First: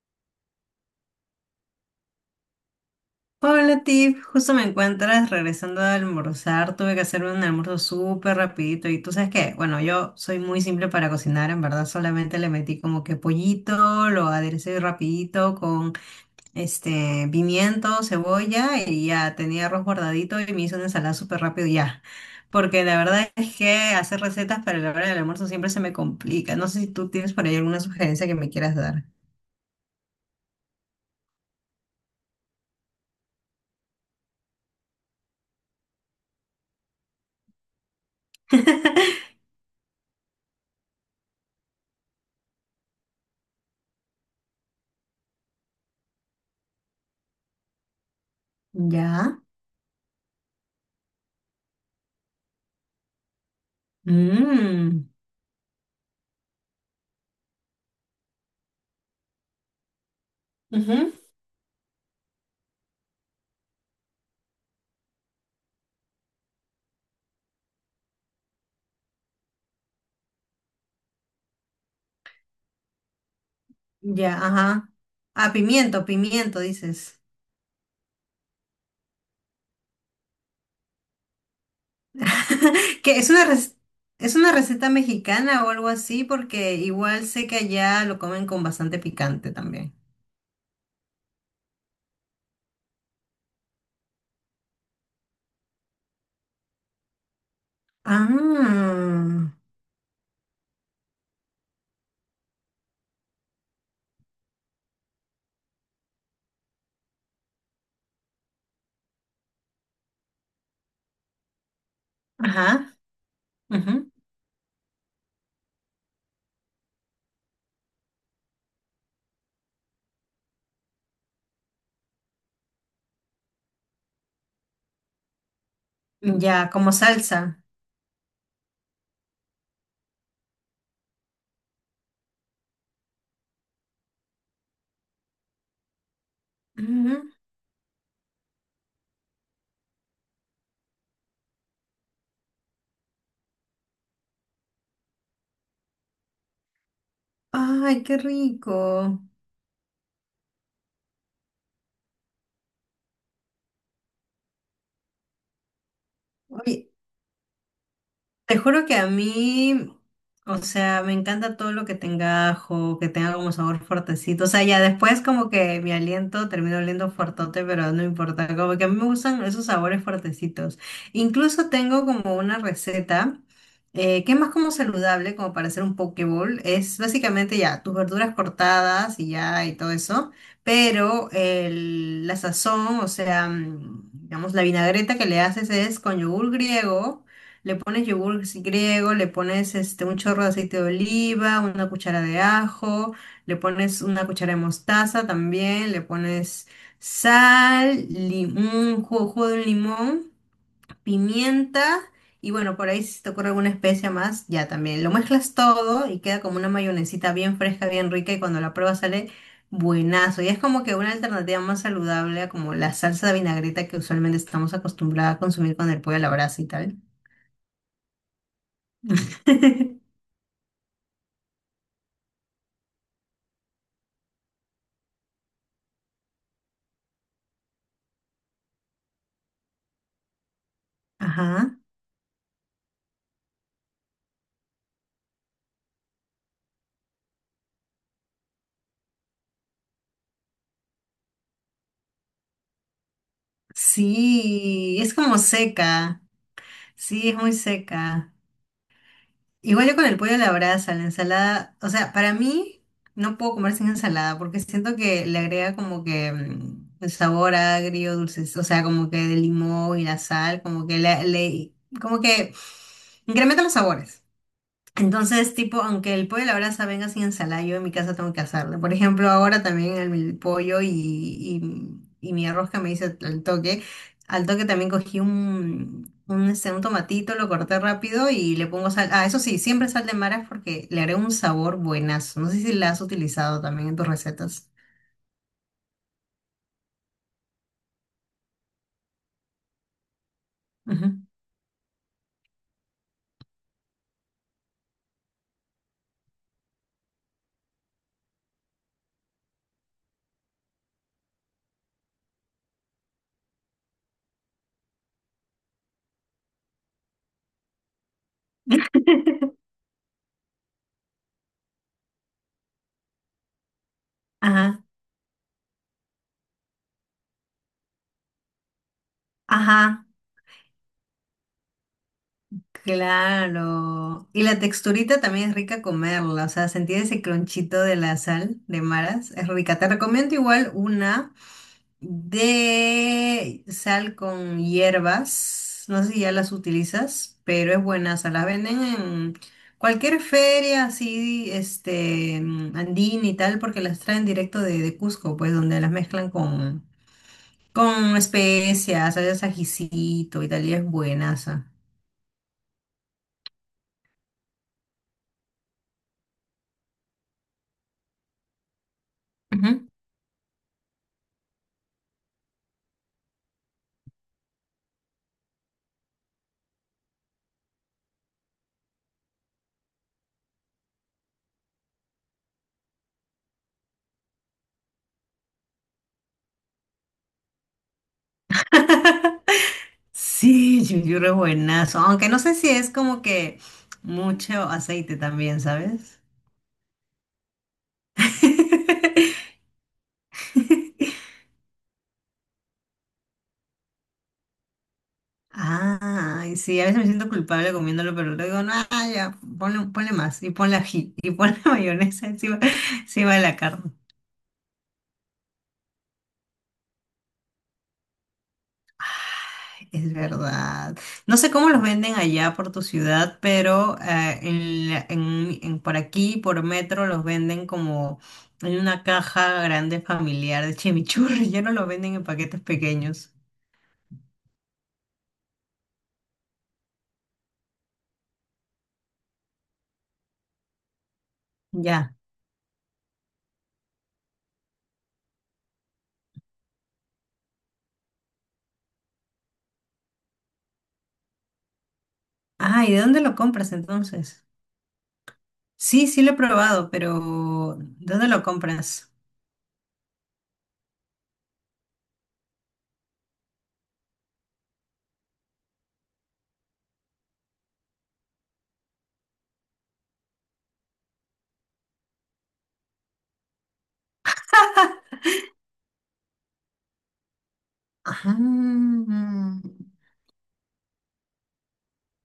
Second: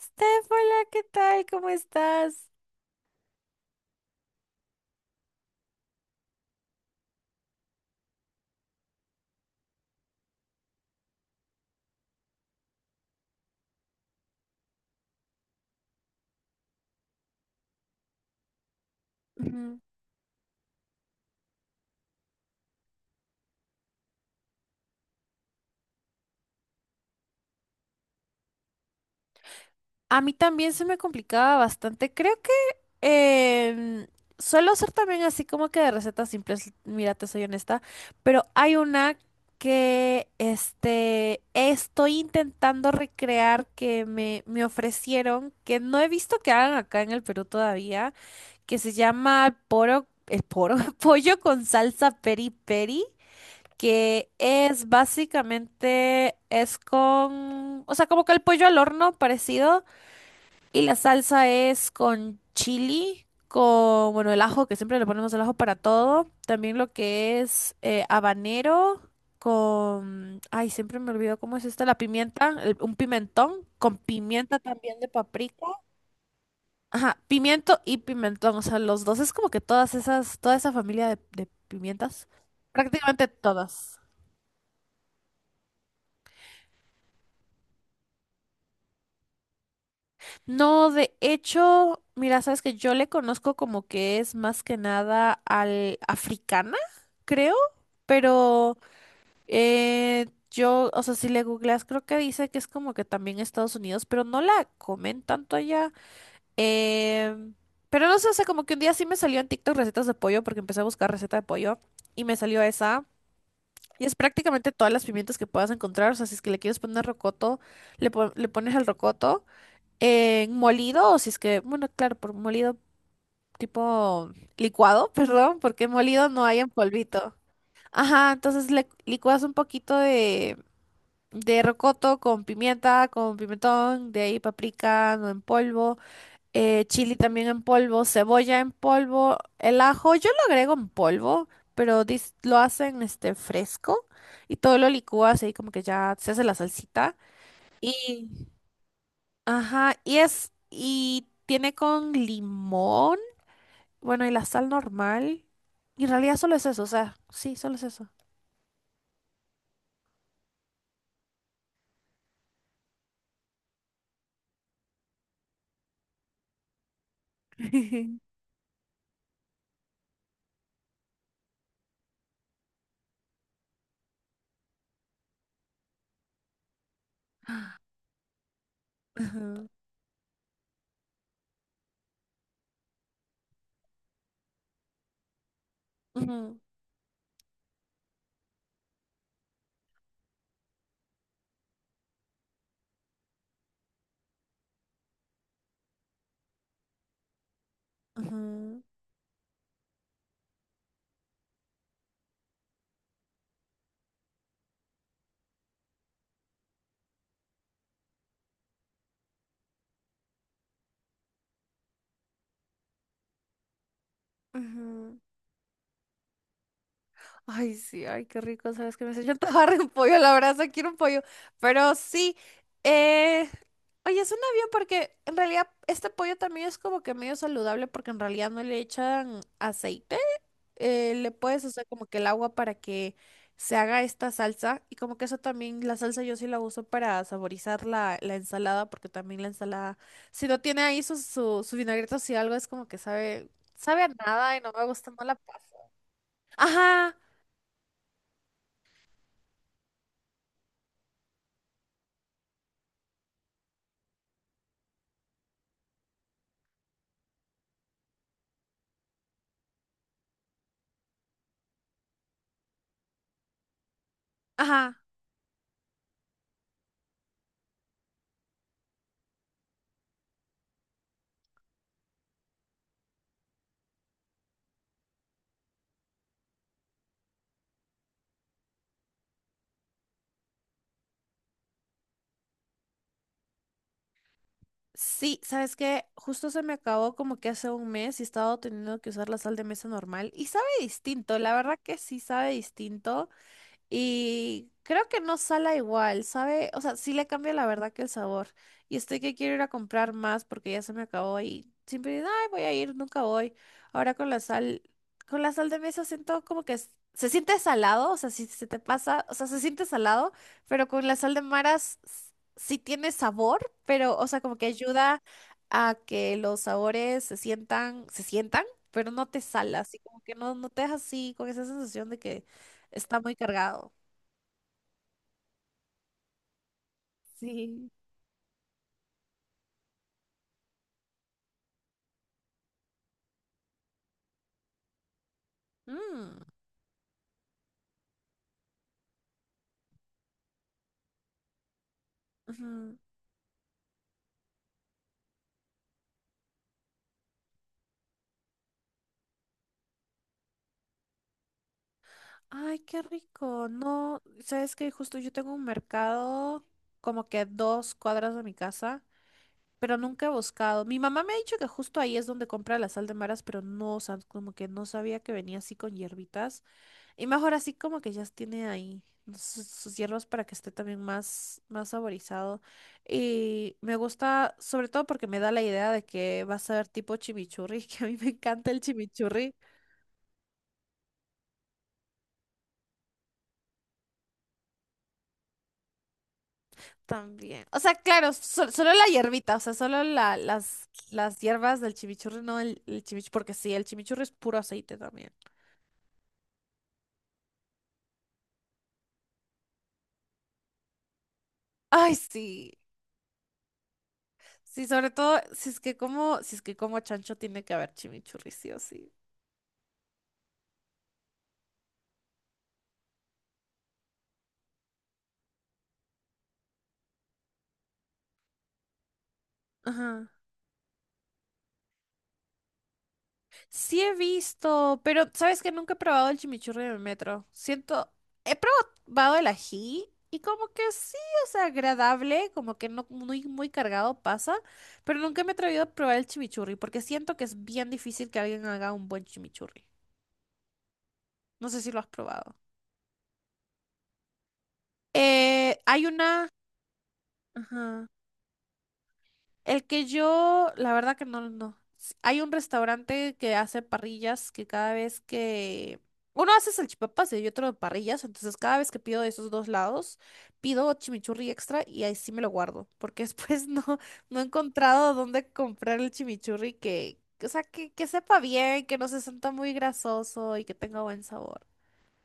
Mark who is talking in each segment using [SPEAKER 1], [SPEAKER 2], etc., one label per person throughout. [SPEAKER 1] Steph, hola, ¿qué tal? ¿Cómo estás?
[SPEAKER 2] Hola Tiff, justo me encuentras regresando a almorzar, tuve que hacerme un almuerzo súper rapidito y tú sabes que, bueno, yo soy muy simple para cocinar, en verdad solamente le metí como que pollito, lo aderecé rapidito con este pimiento, cebolla y ya tenía
[SPEAKER 1] Mm,
[SPEAKER 2] arroz guardadito y me hice una ensalada súper rápido y ya, porque la verdad es que hacer recetas para la hora del almuerzo siempre se me complica, no sé si tú tienes por ahí alguna sugerencia que me quieras dar.
[SPEAKER 1] A mí también se me complicaba bastante. Creo que em, suelo hacer también así como que de recetas simples, mira, te soy honesta, pero hay una que estoy intentando recrear que me ofrecieron, que no he visto que hagan acá en el Perú todavía, que se
[SPEAKER 2] ¿Ya?
[SPEAKER 1] llama pollo con salsa peri peri. Que es
[SPEAKER 2] Mmm.
[SPEAKER 1] básicamente, o sea, como que el pollo al horno parecido, y la salsa es con chili, con, bueno, el ajo, que siempre le ponemos el ajo para todo, también lo que es habanero con, ay, siempre me olvido cómo es esta, la pimienta, un pimentón, con
[SPEAKER 2] Ya,
[SPEAKER 1] pimienta
[SPEAKER 2] ajá.
[SPEAKER 1] también de
[SPEAKER 2] Ah,
[SPEAKER 1] paprika.
[SPEAKER 2] pimiento, pimiento,
[SPEAKER 1] Ajá,
[SPEAKER 2] dices.
[SPEAKER 1] pimiento y pimentón, o sea, los dos es como que todas esas, toda esa familia de pimientas,
[SPEAKER 2] Que
[SPEAKER 1] prácticamente
[SPEAKER 2] es una rec-
[SPEAKER 1] todas.
[SPEAKER 2] Es una receta mexicana o algo así, porque igual sé que allá lo comen con bastante picante también.
[SPEAKER 1] No, de hecho, mira, sabes que yo le conozco como que es más que nada al africana, creo, pero
[SPEAKER 2] Ah,
[SPEAKER 1] o sea, si le googleas, creo que dice que es como que también Estados Unidos, pero no la comen tanto allá. Em, pero no sé, o sea, como que un día sí me salió en TikTok recetas de pollo, porque empecé a buscar receta de pollo y me salió
[SPEAKER 2] ajá.
[SPEAKER 1] esa.
[SPEAKER 2] Ujú.
[SPEAKER 1] Y es prácticamente todas las pimientas que puedas encontrar, o sea, si es que le quieres poner rocoto, le pones el rocoto. En molido, o si es que, bueno, claro, por molido tipo licuado, perdón, porque molido no hay
[SPEAKER 2] Ya,
[SPEAKER 1] en
[SPEAKER 2] como
[SPEAKER 1] polvito.
[SPEAKER 2] salsa.
[SPEAKER 1] Ajá, entonces le licuas un poquito de rocoto con pimienta, con pimentón, de ahí paprika no en polvo,
[SPEAKER 2] Ujú.
[SPEAKER 1] chili también en polvo, cebolla en polvo, el ajo, yo lo agrego en polvo, pero lo hacen este fresco y todo lo licúas ahí como que ya se hace la salsita.
[SPEAKER 2] Ay, qué rico.
[SPEAKER 1] Ajá, y es, y tiene con limón, bueno, y la sal normal. Y en realidad solo es eso, o
[SPEAKER 2] Oye,
[SPEAKER 1] sea, sí, solo es eso.
[SPEAKER 2] te juro que a mí, o sea, me encanta todo lo que tenga ajo, que tenga como sabor fuertecito. O sea, ya después como que mi aliento termina oliendo fuertote, pero no importa. Como que a mí me gustan esos sabores fuertecitos. Incluso tengo como una receta que es más como saludable, como para hacer un poke bowl. Es básicamente ya tus verduras cortadas y ya
[SPEAKER 1] Ajá,
[SPEAKER 2] y todo eso, pero la sazón, o sea, mm, digamos, la vinagreta que le haces es con yogur
[SPEAKER 1] ujú,
[SPEAKER 2] griego, le pones yogur griego, le pones este, un chorro de aceite de oliva, una cuchara de ajo, le pones una cuchara de mostaza también, le pones sal,
[SPEAKER 1] ujú,
[SPEAKER 2] un jugo, jugo de un limón, pimienta y bueno, por ahí si te ocurre alguna especia más, ya también. Lo mezclas todo y queda como una mayonesita bien fresca, bien rica y cuando la pruebas sale buenazo. Y es como que una alternativa más saludable a como la salsa de vinagreta que usualmente estamos
[SPEAKER 1] ujú.
[SPEAKER 2] acostumbrados a consumir con el pollo a la brasa y tal.
[SPEAKER 1] Ay, sí, ay, qué rico, sabes que me hace. Yo estaba re un pollo, la verdad, se quiero un pollo. Pero sí, eh, oye, suena bien porque en realidad este pollo también es como que medio saludable porque en realidad no le echan aceite. Le puedes
[SPEAKER 2] Ajá.
[SPEAKER 1] hacer como que el agua para que se haga esta salsa y como que eso también, la salsa yo sí la uso para saborizar la ensalada porque también la ensalada, si no tiene ahí su vinagreta o si algo es como que sabe, sabe a nada y no me
[SPEAKER 2] Sí,
[SPEAKER 1] gusta,
[SPEAKER 2] es
[SPEAKER 1] no la
[SPEAKER 2] como
[SPEAKER 1] paso.
[SPEAKER 2] seca.
[SPEAKER 1] Ajá,
[SPEAKER 2] Sí, es muy seca. Igual yo con el pollo a la brasa, la ensalada, o sea, para mí no puedo comer sin ensalada porque siento que le agrega como que mm, el sabor agrio, dulce, o sea, como que de limón y la sal, como que como que incrementa los sabores.
[SPEAKER 1] ajá.
[SPEAKER 2] Entonces, tipo, aunque el pollo a la brasa venga sin ensalada, yo en mi casa tengo que hacerlo. Por ejemplo, ahora también el, mi pollo y mi arroz que me hice al toque. Al toque también cogí este, un tomatito, lo corté rápido y le pongo sal. Ah, eso sí, siempre sal de maras porque le haré un sabor buenazo. No sé si la has utilizado también en tus recetas.
[SPEAKER 1] Sí, ¿sabes qué? Justo se me acabó como que hace un mes y he estado teniendo que usar la sal de mesa normal y sabe
[SPEAKER 2] Ujú.
[SPEAKER 1] distinto, la verdad que sí sabe distinto. Y creo que no sala igual, ¿sabe? O sea, sí le cambia la verdad que el sabor. Y estoy que quiero ir a comprar más porque ya se me acabó y siempre digo, ay, voy a ir, nunca voy. Ahora con la sal, Con la sal de mesa siento como que se siente salado, o sea, si se te pasa, o sea, se siente salado, pero con la sal de maras sí tiene sabor, pero, o sea, como que
[SPEAKER 2] Ajá,
[SPEAKER 1] ayuda a que los sabores se sientan, pero no te sala, así
[SPEAKER 2] ajá.
[SPEAKER 1] como que no, no te deja así con esa sensación de que está muy cargado.
[SPEAKER 2] Claro. Y la texturita también es rica comerla, o sea, sentir ese cronchito
[SPEAKER 1] Sí.
[SPEAKER 2] de la sal de maras es rica. Te recomiendo igual una de sal con hierbas, no sé si ya
[SPEAKER 1] Mm,
[SPEAKER 2] las utilizas, pero es buena, o sea, las venden en cualquier feria así, este, mm,
[SPEAKER 1] ujú.
[SPEAKER 2] andina y tal, porque las traen directo de Cusco, pues, donde las mezclan con especias, ¿sabes? Ajicito y tal, y es buenaza.
[SPEAKER 1] Ay, qué rico. No, sabes que justo yo tengo un mercado como que a dos cuadras de mi casa,
[SPEAKER 2] Ujú.
[SPEAKER 1] pero nunca he buscado. Mi mamá me ha dicho que justo ahí es donde compra la sal de maras, pero no, o sea, como que no sabía que venía así con hierbitas. Y mejor así como que ya tiene ahí sus hierbas para que esté también más saborizado. Y me gusta, sobre todo porque me da la idea de que va a ser tipo chimichurri, que a mí me encanta el chimichurri.
[SPEAKER 2] Sí, Yuyuru es buenazo, aunque no sé si es como que mucho aceite también, ¿sabes?
[SPEAKER 1] También. O sea, claro, solo la hierbita, o sea, solo las hierbas del chimichurri, no el chimichurri, porque sí, el chimichurri es puro aceite también.
[SPEAKER 2] Ay, sí, a veces me siento culpable comiéndolo, pero luego digo, no, ah, ya, ponle, ponle más, y ponle ají, y ponle
[SPEAKER 1] Ay,
[SPEAKER 2] mayonesa encima,
[SPEAKER 1] sí.
[SPEAKER 2] encima de la carne.
[SPEAKER 1] Sí, sobre todo, si es que como, si es que como chancho tiene que haber chimichurri, sí o sí.
[SPEAKER 2] Es verdad. No sé cómo los venden allá por tu ciudad, pero en, la- en- por aquí, por metro, los venden como en una caja grande
[SPEAKER 1] Ajá.
[SPEAKER 2] familiar de chimichurri. Ya no los venden en paquetes pequeños.
[SPEAKER 1] Sí he visto, pero sabes que nunca he probado el chimichurri en el metro. Siento, he probado el ají y como que sí, o sea,
[SPEAKER 2] Ya.
[SPEAKER 1] agradable, como que no muy, muy cargado pasa, pero nunca me he atrevido a probar el chimichurri porque siento que es bien difícil que alguien haga un buen chimichurri. No sé si lo has probado.
[SPEAKER 2] Ah, ¿y de dónde lo compras entonces?
[SPEAKER 1] Hay
[SPEAKER 2] Sí, sí lo he
[SPEAKER 1] una...
[SPEAKER 2] probado, pero ¿de
[SPEAKER 1] Ajá.
[SPEAKER 2] dónde lo compras?
[SPEAKER 1] El que yo, la verdad que no. Hay un restaurante que hace parrillas que cada vez que... Uno hace salchipapas y otro parrillas, entonces cada vez que pido de esos dos lados, pido chimichurri extra y ahí sí me lo guardo, porque después no, no he encontrado dónde comprar el chimichurri o sea, que
[SPEAKER 2] Ajá.
[SPEAKER 1] sepa bien, que no se sienta muy grasoso y que tenga buen sabor.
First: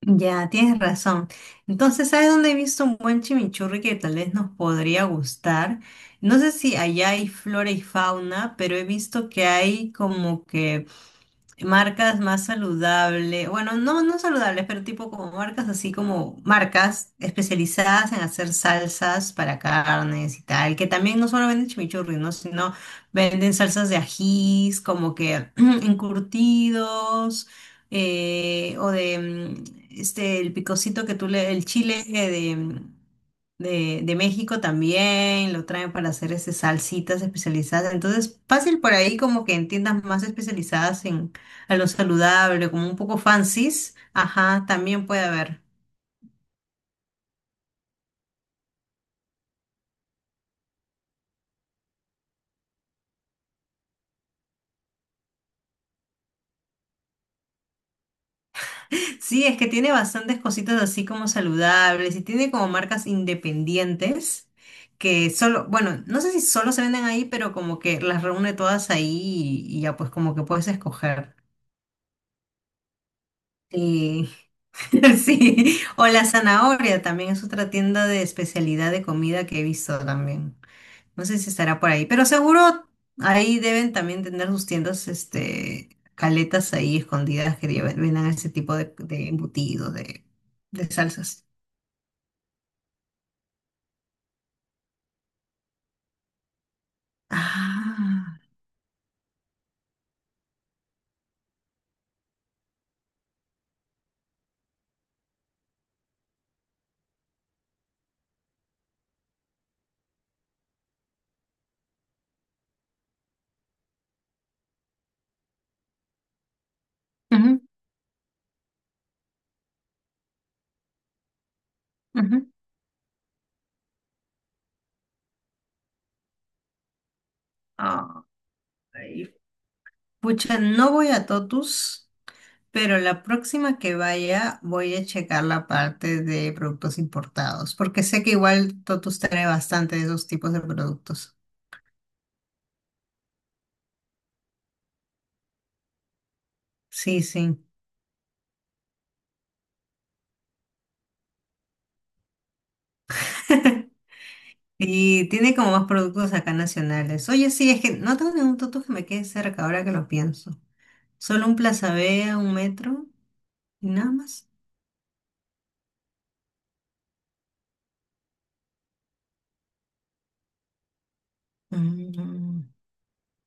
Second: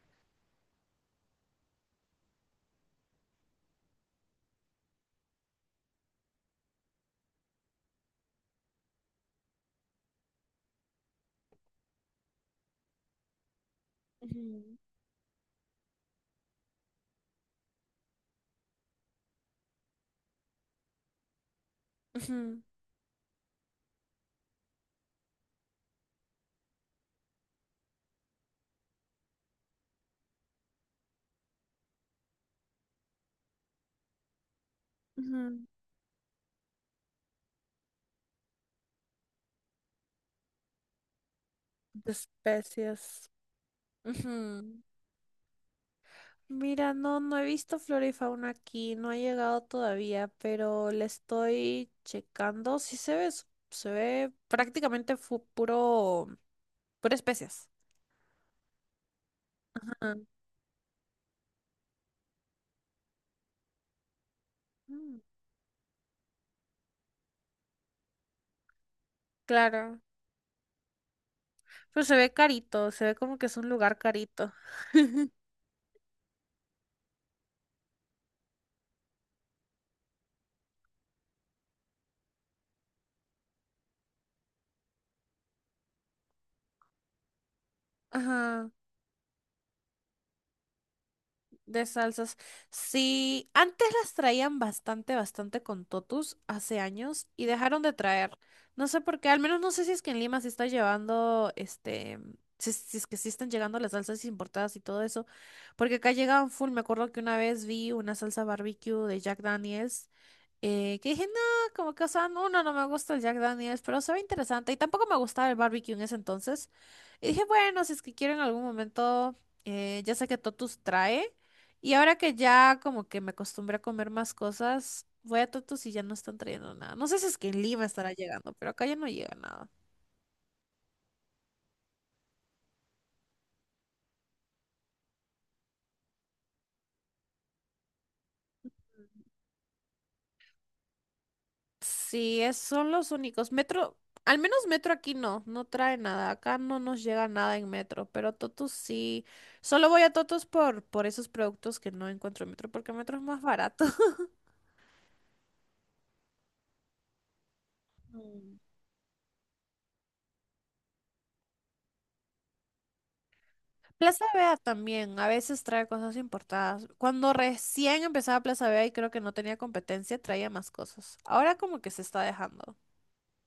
[SPEAKER 2] Ya, tienes razón. Entonces, ¿sabes dónde he visto un buen chimichurri que tal vez nos podría gustar? No sé si allá hay flora y fauna, pero he visto que hay como que marcas más saludables, bueno, no, no saludables,
[SPEAKER 1] Ujú,
[SPEAKER 2] pero tipo como marcas así como marcas especializadas en hacer salsas para carnes y tal, que también no solo venden chimichurri, ¿no?,
[SPEAKER 1] ujú,
[SPEAKER 2] sino venden salsas de ajís, como que encurtidos, o de mm, este, el picocito que tú le, el chile de México también,
[SPEAKER 1] ujú,
[SPEAKER 2] lo traen para hacer este, salsitas especializadas. Entonces, fácil por ahí como que en tiendas más especializadas en, a lo
[SPEAKER 1] de
[SPEAKER 2] saludable, como un poco
[SPEAKER 1] especies.
[SPEAKER 2] fancies, ajá,
[SPEAKER 1] Ujú.
[SPEAKER 2] también puede haber.
[SPEAKER 1] Mira, no, no he visto flora y fauna aquí, no ha llegado todavía, pero le estoy checando. Sí se ve, se ve prácticamente puro, pura especies.
[SPEAKER 2] Sí, es que tiene
[SPEAKER 1] Ajá.
[SPEAKER 2] bastantes cositas así como saludables y tiene como marcas independientes
[SPEAKER 1] Mm,
[SPEAKER 2] que solo, bueno, no sé si solo se venden ahí, pero como que las reúne todas ahí y ya
[SPEAKER 1] claro,
[SPEAKER 2] pues como que puedes escoger.
[SPEAKER 1] pero se ve carito, se ve como que es un lugar
[SPEAKER 2] Sí.
[SPEAKER 1] carito.
[SPEAKER 2] Sí, o la zanahoria también es otra tienda de especialidad de comida que he visto también. No sé si estará por ahí, pero seguro ahí deben también tener sus tiendas, este, caletas ahí escondidas que vendan ese
[SPEAKER 1] Ajá.
[SPEAKER 2] tipo de embutido, de salsas.
[SPEAKER 1] De salsas. Sí, antes las traían bastante, bastante con Totus hace años y dejaron de traer.
[SPEAKER 2] Ah,
[SPEAKER 1] No sé por qué, al menos no sé si es que en Lima se está llevando, este, si es que sí están llegando las salsas importadas y todo eso, porque acá llegaban full. Me acuerdo que una vez vi una salsa barbecue de Jack Daniels, que dije, no, como que, o sea, no, no me gusta el Jack Daniels, pero se ve interesante y tampoco me gustaba el barbecue en ese entonces. Y dije,
[SPEAKER 2] ujú,
[SPEAKER 1] bueno, si es que quiero en algún momento, ya sé que Totus trae, y ahora que
[SPEAKER 2] ujú.
[SPEAKER 1] ya como que me acostumbré a comer más cosas, voy a Totus y ya no están trayendo nada. No sé si es que en Lima estará llegando, pero acá ya no
[SPEAKER 2] Ay,
[SPEAKER 1] llega nada.
[SPEAKER 2] pucha, no voy a Totus, pero la próxima que vaya voy a checar la parte de productos importados, porque sé que igual Totus trae bastante de esos tipos de productos.
[SPEAKER 1] Sí, son los únicos. Metro, al menos metro aquí no, no trae nada. Acá no nos
[SPEAKER 2] Sí,
[SPEAKER 1] llega nada
[SPEAKER 2] sí.
[SPEAKER 1] en metro, pero Totus sí. Solo voy a Totus por esos productos que no encuentro en metro, porque metro es más barato.
[SPEAKER 2] Y tiene como más productos acá nacionales. Oye, sí, es que no tengo ningún
[SPEAKER 1] Mm.
[SPEAKER 2] Totus que me quede cerca ahora que lo pienso. Solo un Plaza Vea, un metro y nada
[SPEAKER 1] Plaza
[SPEAKER 2] más.
[SPEAKER 1] Vea también, a veces trae cosas importadas. Cuando recién empezaba Plaza Vea y creo que no tenía competencia, traía más cosas. Ahora como que se está
[SPEAKER 2] Mm.
[SPEAKER 1] dejando.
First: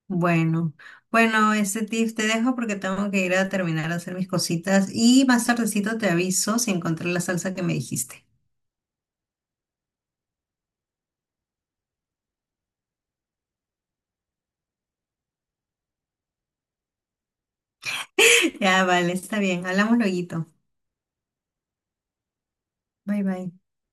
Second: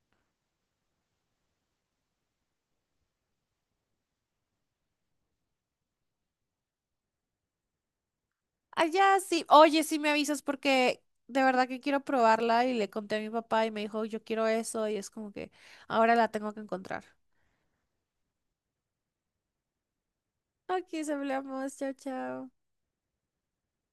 [SPEAKER 2] Bueno, bueno, este tip te dejo porque tengo que ir a terminar a hacer mis cositas y más tardecito te aviso si encontré la salsa que me dijiste.
[SPEAKER 1] Allá sí. Oye, sí me avisas porque de verdad que quiero probarla y le conté a mi papá y me dijo, yo quiero eso y es como que ahora la tengo que encontrar.
[SPEAKER 2] Ya, vale, está bien. Hablamos lueguito.
[SPEAKER 1] Aquí hablamos. Chao, chao.
[SPEAKER 2] Bye, bye.